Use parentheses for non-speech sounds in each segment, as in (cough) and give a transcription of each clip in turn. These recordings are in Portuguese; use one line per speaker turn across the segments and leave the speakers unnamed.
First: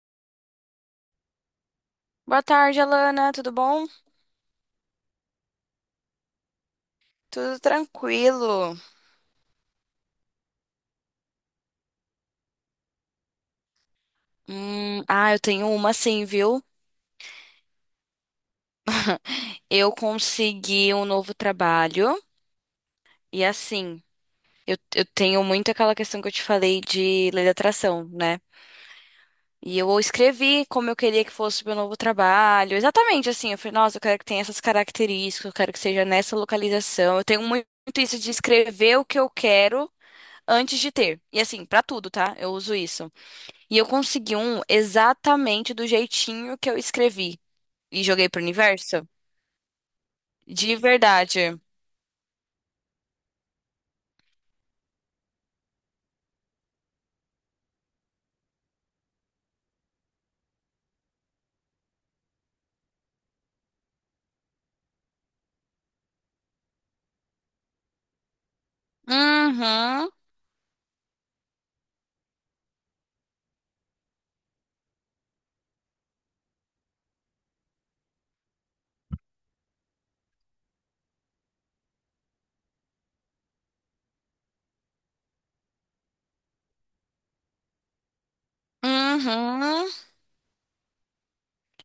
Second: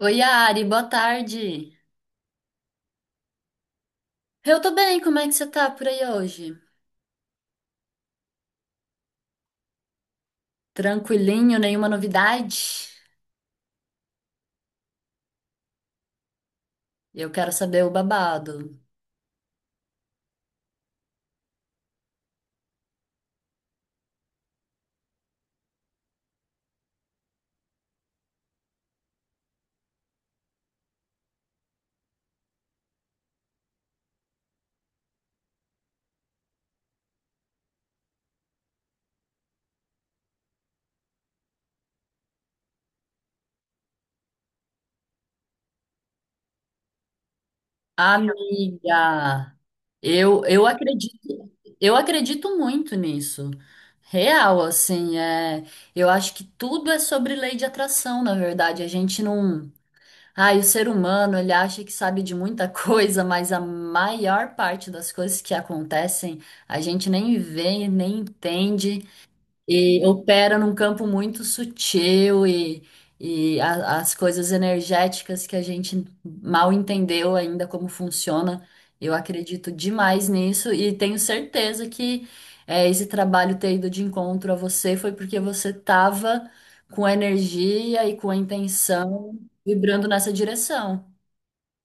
Oi, Ari, boa tarde.
Boa tarde, Alana. Tudo bom?
Eu tô bem, como é que você tá por aí hoje?
Tudo tranquilo.
Tranquilinho, nenhuma novidade?
Ah, eu tenho uma sim, viu?
Eu quero saber o babado.
(laughs) Eu consegui um novo trabalho e assim, eu tenho muito aquela questão que eu te falei de lei da atração, né? E eu escrevi como eu queria que fosse o meu novo trabalho. Exatamente assim, eu falei, nossa, eu quero que tenha essas características, eu quero que seja nessa localização. Eu tenho muito isso de escrever o que eu quero antes de ter. E assim, pra tudo, tá? Eu uso isso. E eu consegui um exatamente do jeitinho que eu escrevi e joguei pro universo.
Amiga, eu
De
acredito,
verdade.
eu acredito muito nisso. Real, assim, eu acho que tudo é sobre lei de atração, na verdade. A gente não. Ai, o ser humano, ele acha que sabe de muita (laughs) coisa, mas a maior parte das coisas que acontecem, a gente nem vê, nem entende. E
Uhum.
opera num campo muito sutil e as coisas energéticas que a gente mal entendeu ainda como funciona. Eu acredito demais nisso e tenho certeza que esse trabalho ter ido de encontro a você foi porque você estava com a energia e com a intenção
Uhum.
vibrando nessa direção.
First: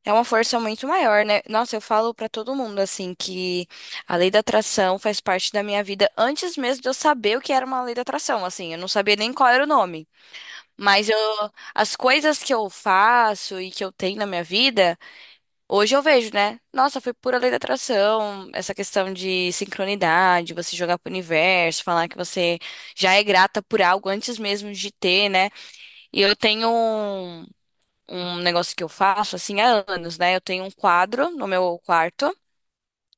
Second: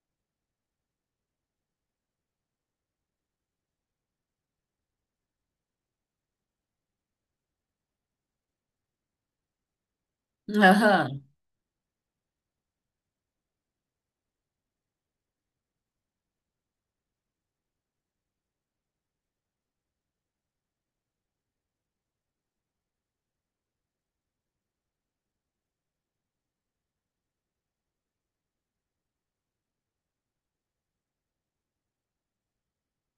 É uma força muito maior, né? Nossa, eu falo pra todo mundo assim que a lei da atração faz parte da minha vida antes mesmo de eu saber o que era uma lei da atração, assim, eu não sabia nem qual era o nome. Mas
Aham,
eu, as coisas que eu faço e que eu tenho na minha vida hoje eu vejo, né? Nossa, foi pura lei da atração, essa questão de sincronidade, você jogar pro universo, falar que você já é grata por algo antes mesmo de ter, né? E eu tenho um negócio que eu faço, assim, há anos, né? Eu tenho um quadro no meu quarto.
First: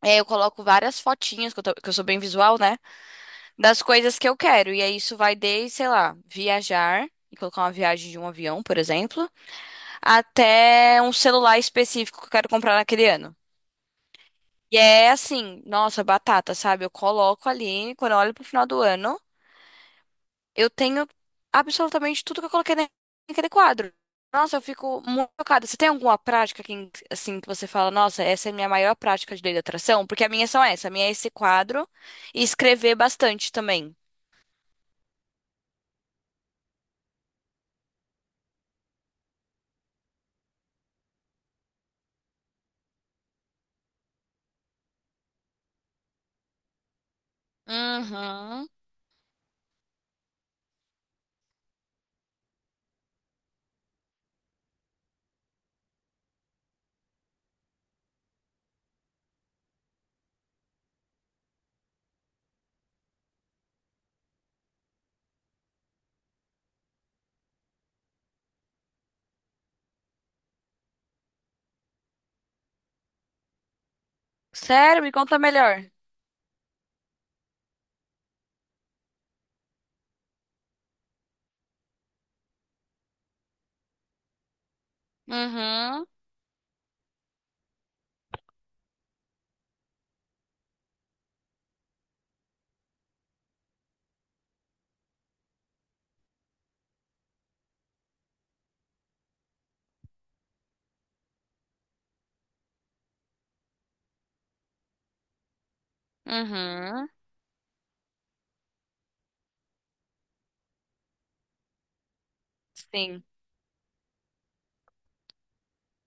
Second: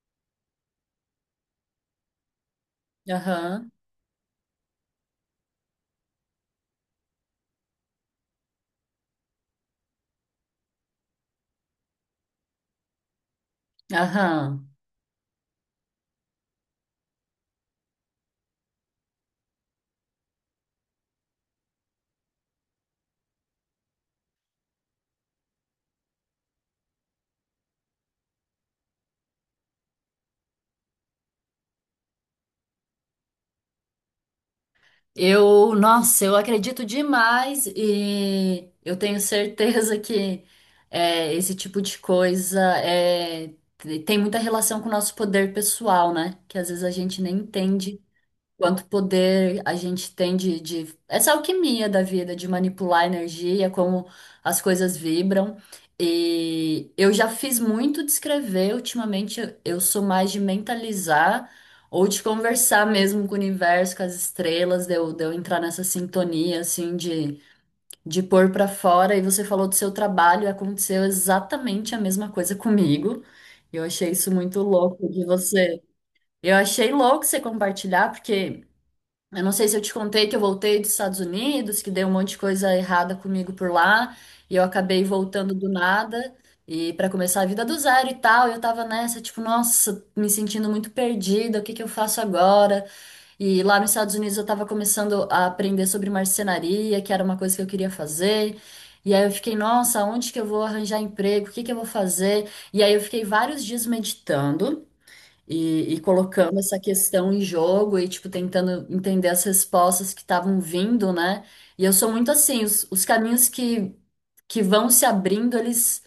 É, eu coloco várias fotinhas, que eu sou bem visual, né?
aham,
Das coisas que eu quero. E aí isso vai desde, sei lá, viajar, e colocar uma viagem de um avião, por exemplo, até um celular específico que eu quero comprar naquele ano.
aham.
E é assim, nossa, batata, sabe? Eu coloco ali, quando eu olho pro final do ano, eu tenho absolutamente tudo que eu coloquei naquele quadro. Nossa, eu fico muito chocada. Você tem alguma prática que, assim, que você fala, nossa, essa é a minha maior prática de lei da atração? Porque a minha são essa, a minha é esse quadro e escrever bastante também.
Eu, nossa, eu acredito demais e eu tenho certeza que esse tipo de coisa tem muita relação com o nosso poder pessoal, né? Que às vezes a gente nem entende
Uhum.
quanto poder a gente tem de essa alquimia da vida, de manipular a energia, como as coisas vibram. E eu já fiz muito de escrever, ultimamente eu sou mais de mentalizar ou de conversar mesmo com o universo, com as estrelas, de eu entrar nessa sintonia, assim, de pôr pra fora. E você falou do seu trabalho, aconteceu exatamente a mesma coisa comigo. Eu achei isso muito
Sério?
louco
Me
de
conta
você.
melhor.
Eu achei louco você compartilhar, porque. Eu não sei se eu te contei que eu voltei dos Estados Unidos, que deu um monte de coisa errada comigo por lá, e eu acabei voltando do
Uhum.
nada, e para começar a vida do zero e tal, eu tava nessa, tipo, nossa, me sentindo muito perdida, o que que eu faço agora? E lá nos Estados Unidos eu tava começando a aprender sobre marcenaria, que era uma coisa que eu queria fazer. E aí eu fiquei, nossa, onde que eu vou arranjar emprego? O que que eu vou fazer? E aí eu fiquei vários dias meditando. E colocando essa
Uhum.
questão em jogo e, tipo, tentando entender as respostas que estavam vindo, né? E eu sou muito assim, os
Sim.
caminhos que vão se abrindo, eles,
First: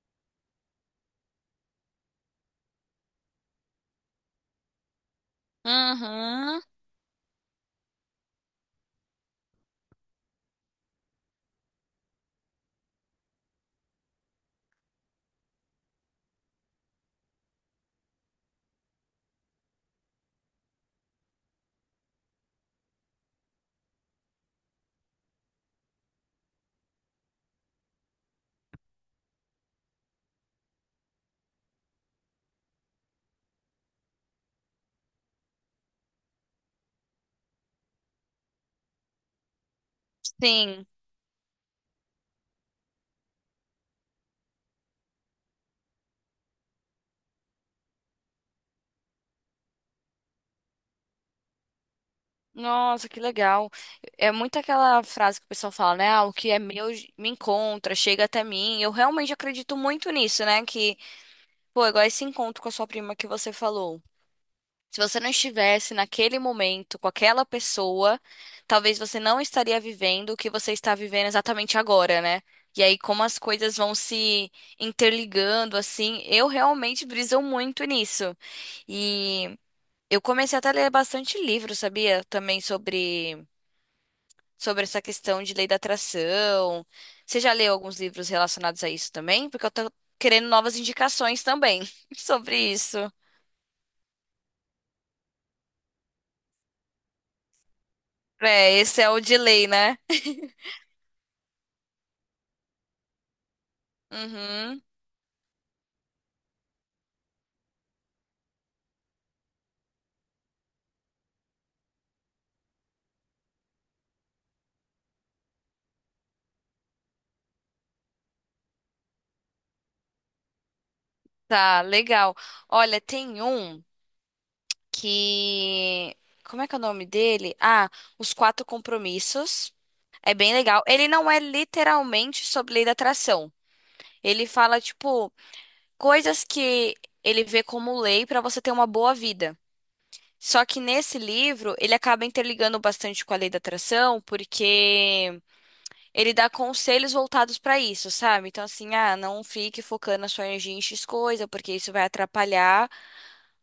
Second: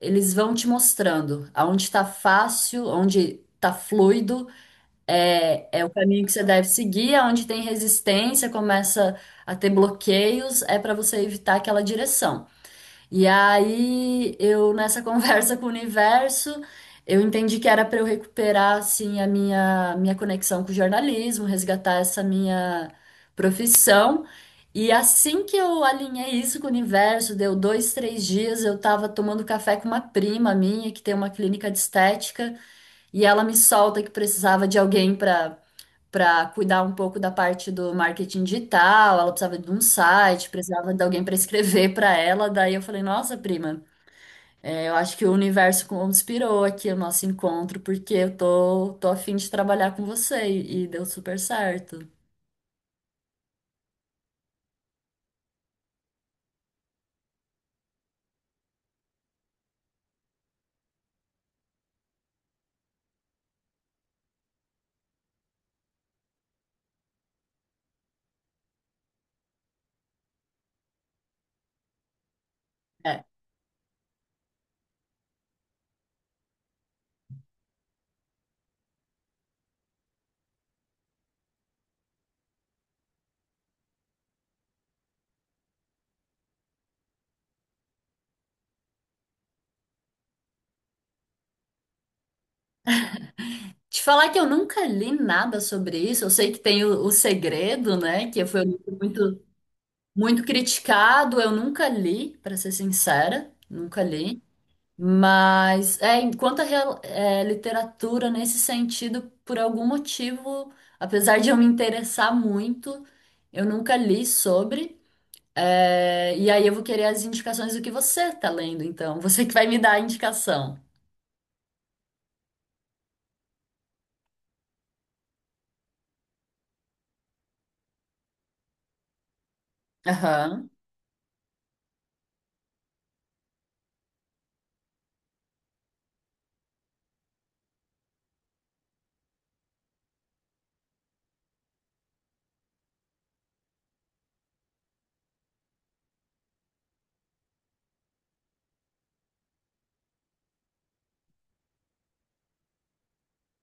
eles vão te mostrando aonde tá fácil, onde tá fluido, é o caminho que você
Uhum.
deve seguir, aonde tem resistência, começa a ter bloqueios, é para você evitar aquela direção. E aí, eu nessa (laughs) conversa com o universo, eu entendi que era para eu recuperar assim a minha conexão com o jornalismo, resgatar essa minha profissão. E assim que eu alinhei isso com o universo, deu dois, três dias, eu estava tomando café com uma prima minha que tem uma clínica de estética e ela me solta que precisava de alguém para cuidar um pouco da parte do marketing digital, ela precisava de um site,
Sim.
precisava de alguém para escrever para ela. Daí eu falei, nossa, prima, é, eu acho que o universo conspirou aqui o nosso encontro, porque eu tô, tô a fim de trabalhar com você e deu super certo.
Nossa, que legal. É muito aquela frase que o pessoal fala, né? Ah, o que é meu me encontra, chega até mim. Eu realmente acredito muito nisso, né? Que, pô, é igual esse encontro com a sua prima que você falou. Se você não estivesse naquele momento com aquela pessoa, talvez você não estaria vivendo o que você está vivendo exatamente agora, né? E aí, como
É.
as coisas vão se interligando, assim, eu realmente briso muito nisso. E eu comecei até a ler bastante livro, sabia? Também sobre essa questão de lei da atração. Você já leu alguns livros relacionados a isso também? Porque eu tô querendo novas indicações também (laughs) sobre isso.
Te falar que eu nunca li nada sobre isso, eu sei que tem o Segredo, né, que foi um
É,
livro
esse é o de
muito,
lei, né?
muito criticado, eu nunca li, para ser sincera, nunca li.
Uhum.
Mas enquanto literatura nesse sentido, por algum motivo, apesar de eu me interessar muito, eu nunca li sobre. É, e aí eu vou querer as indicações do que você tá lendo, então. (laughs) Você que vai me dar a indicação.
Tá, legal. Olha, tem um que. Como é que é o nome dele? Ah, Os Quatro Compromissos. É bem
Aham,
legal. Ele não é literalmente sobre lei da atração. Ele fala, tipo, coisas que ele vê como lei pra você ter uma boa vida. Só que nesse livro, ele acaba interligando bastante com a lei da atração, porque ele dá conselhos voltados para isso, sabe? Então, assim, ah, não fique focando a sua energia em X coisa, porque isso vai atrapalhar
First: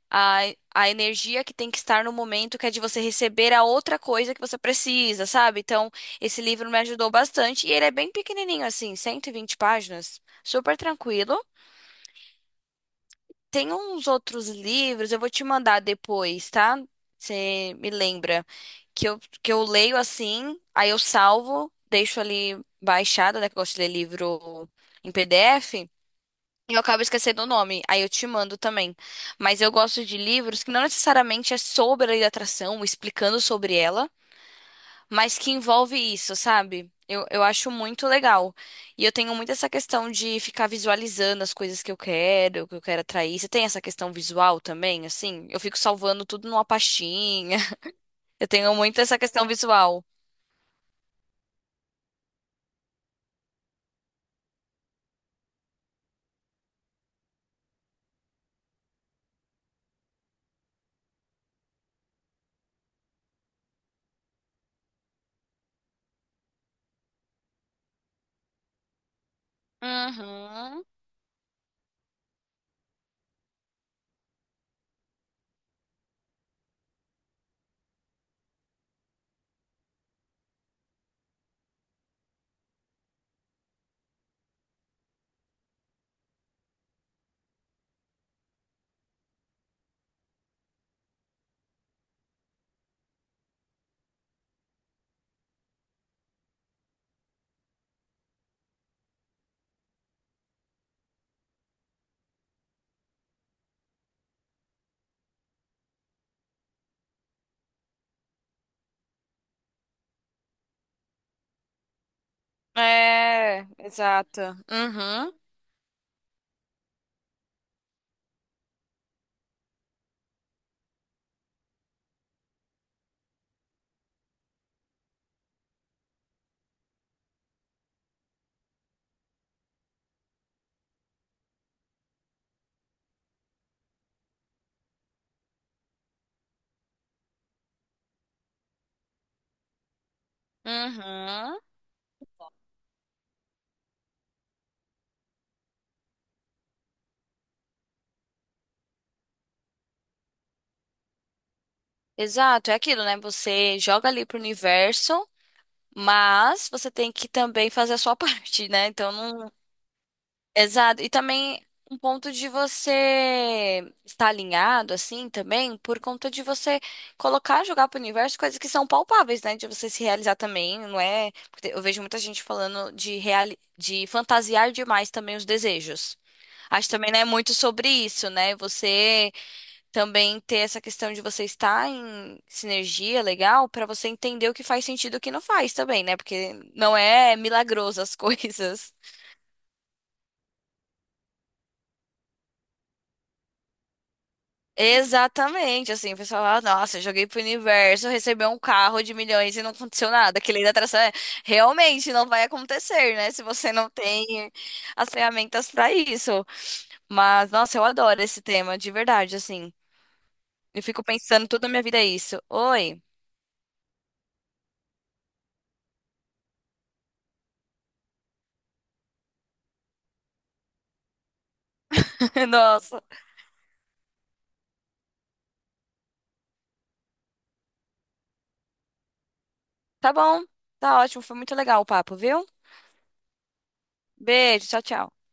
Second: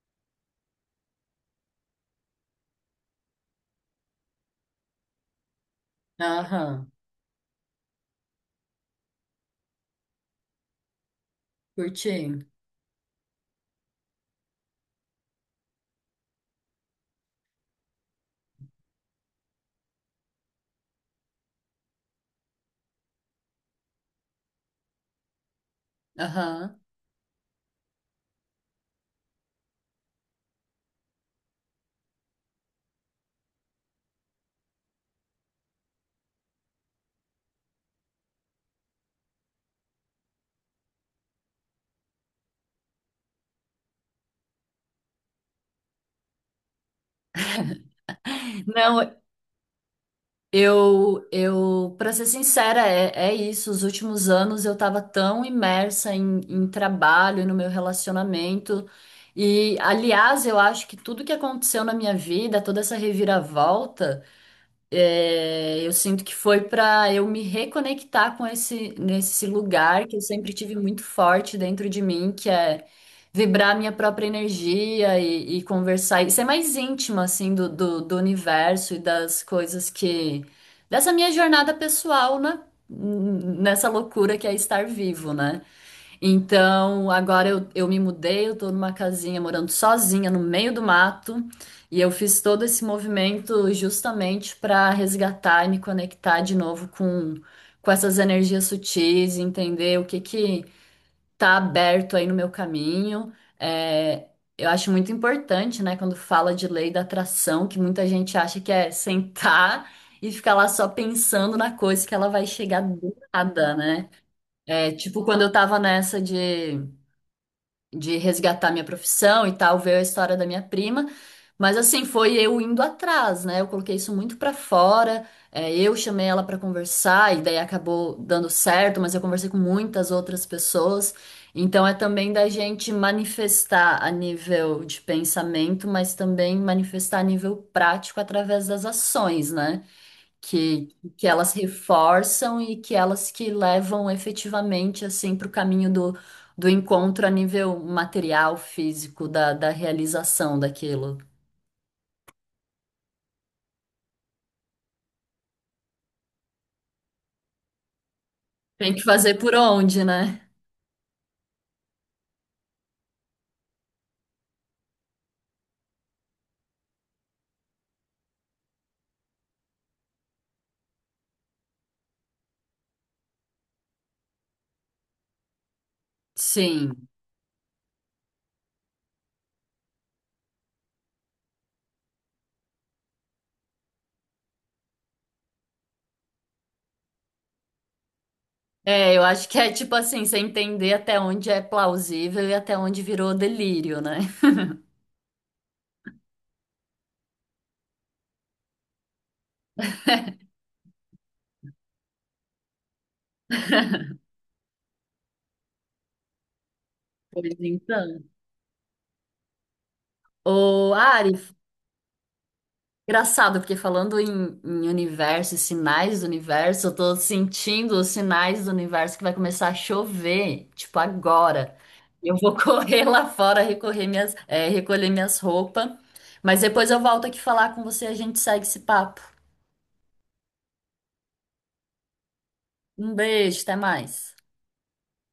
a, a energia que tem que estar no momento, que é de você receber a outra coisa que você precisa, sabe? Então, esse livro me
aham.
ajudou bastante e ele é bem pequenininho, assim, 120 páginas, super tranquilo.
Curti.
Tem uns outros livros, eu vou te mandar depois, tá? Você me lembra que eu leio assim, aí eu salvo, deixo ali baixado, né? Que eu gosto de ler livro em PDF, e eu
Aham.
acabo esquecendo o nome, aí eu te mando também. Mas eu gosto de livros que não necessariamente é sobre a lei da atração, explicando sobre ela, mas que envolve isso, sabe? Eu acho muito legal. E eu tenho muito essa questão de ficar visualizando as coisas que eu quero, o que eu quero atrair. Você tem essa questão visual também, assim? Eu fico salvando tudo numa pastinha. (laughs) Eu tenho muito
Não,
essa questão visual.
Para ser sincera, é isso. Os últimos anos eu estava tão imersa em trabalho, no meu relacionamento. E, aliás, eu acho que tudo que aconteceu na minha vida, toda essa reviravolta. É, eu sinto que foi para eu me reconectar com esse nesse lugar que eu sempre tive
Uhum.
muito forte dentro de mim, que é vibrar minha própria energia e conversar e ser mais íntima assim do universo e das coisas que dessa minha jornada pessoal, né? Nessa loucura que é estar vivo, né? Então, agora eu me mudei, eu tô numa casinha morando sozinha no meio do mato, e eu fiz todo esse movimento justamente para resgatar e me conectar de novo com essas energias sutis, e entender o que que tá aberto aí no meu caminho. É, eu acho muito importante, né, quando fala de lei da atração, que muita gente acha que é sentar e ficar lá só pensando na coisa que ela vai chegar do
É,
nada, né?
exato.
É, tipo,
Uhum.
quando eu tava nessa de resgatar minha profissão e tal, veio a história da minha prima. Mas assim, foi eu indo atrás, né? Eu coloquei isso muito pra fora. Eu chamei ela pra conversar e daí acabou dando certo, mas eu conversei com muitas outras pessoas. Então é também da gente manifestar a nível de pensamento, mas também manifestar a nível prático através das ações, né? que, que elas
Uhum.
reforçam e que elas que levam efetivamente assim para o caminho do encontro a nível material, físico, da realização daquilo.
Exato, é aquilo, né? Você joga ali pro universo, mas você tem que também fazer a sua (laughs) parte, né?
Tem que
Então
fazer
não.
por onde, né?
Exato. E também um ponto de você estar alinhado, assim, também, por conta de você colocar, jogar pro universo coisas que são palpáveis, né? De você se realizar também, não é? Porque eu vejo muita gente falando de fantasiar demais também os desejos. Acho que
Sim.
também né muito sobre isso, né? Você também ter essa questão de você estar em sinergia legal pra você entender o que faz sentido e o que não faz também, né? Porque não é milagroso as (laughs) coisas.
É, eu acho que é tipo assim, você entender até onde é plausível e até onde virou delírio, né?
Exatamente, assim, o pessoal fala, nossa, eu joguei pro universo, recebeu um carro de milhões e não aconteceu nada. Que lei da atração é, realmente não vai acontecer, né? Se você não tem as ferramentas pra isso. Mas,
Pois
nossa, eu adoro
então.
esse tema, de verdade, assim. Eu
Ô,
fico
Ari,
pensando, toda a minha vida é isso. Oi,
engraçado, porque falando em universo e sinais do universo, eu tô sentindo os sinais do universo que vai começar a chover, tipo agora. Eu
(laughs)
vou (laughs)
nossa.
correr lá fora, recolher minhas roupas, mas depois eu volto aqui falar com você e a gente segue esse papo.
Tá bom, tá ótimo, foi muito legal o papo, viu?
Um beijo, até mais.
Beijo, tchau, tchau.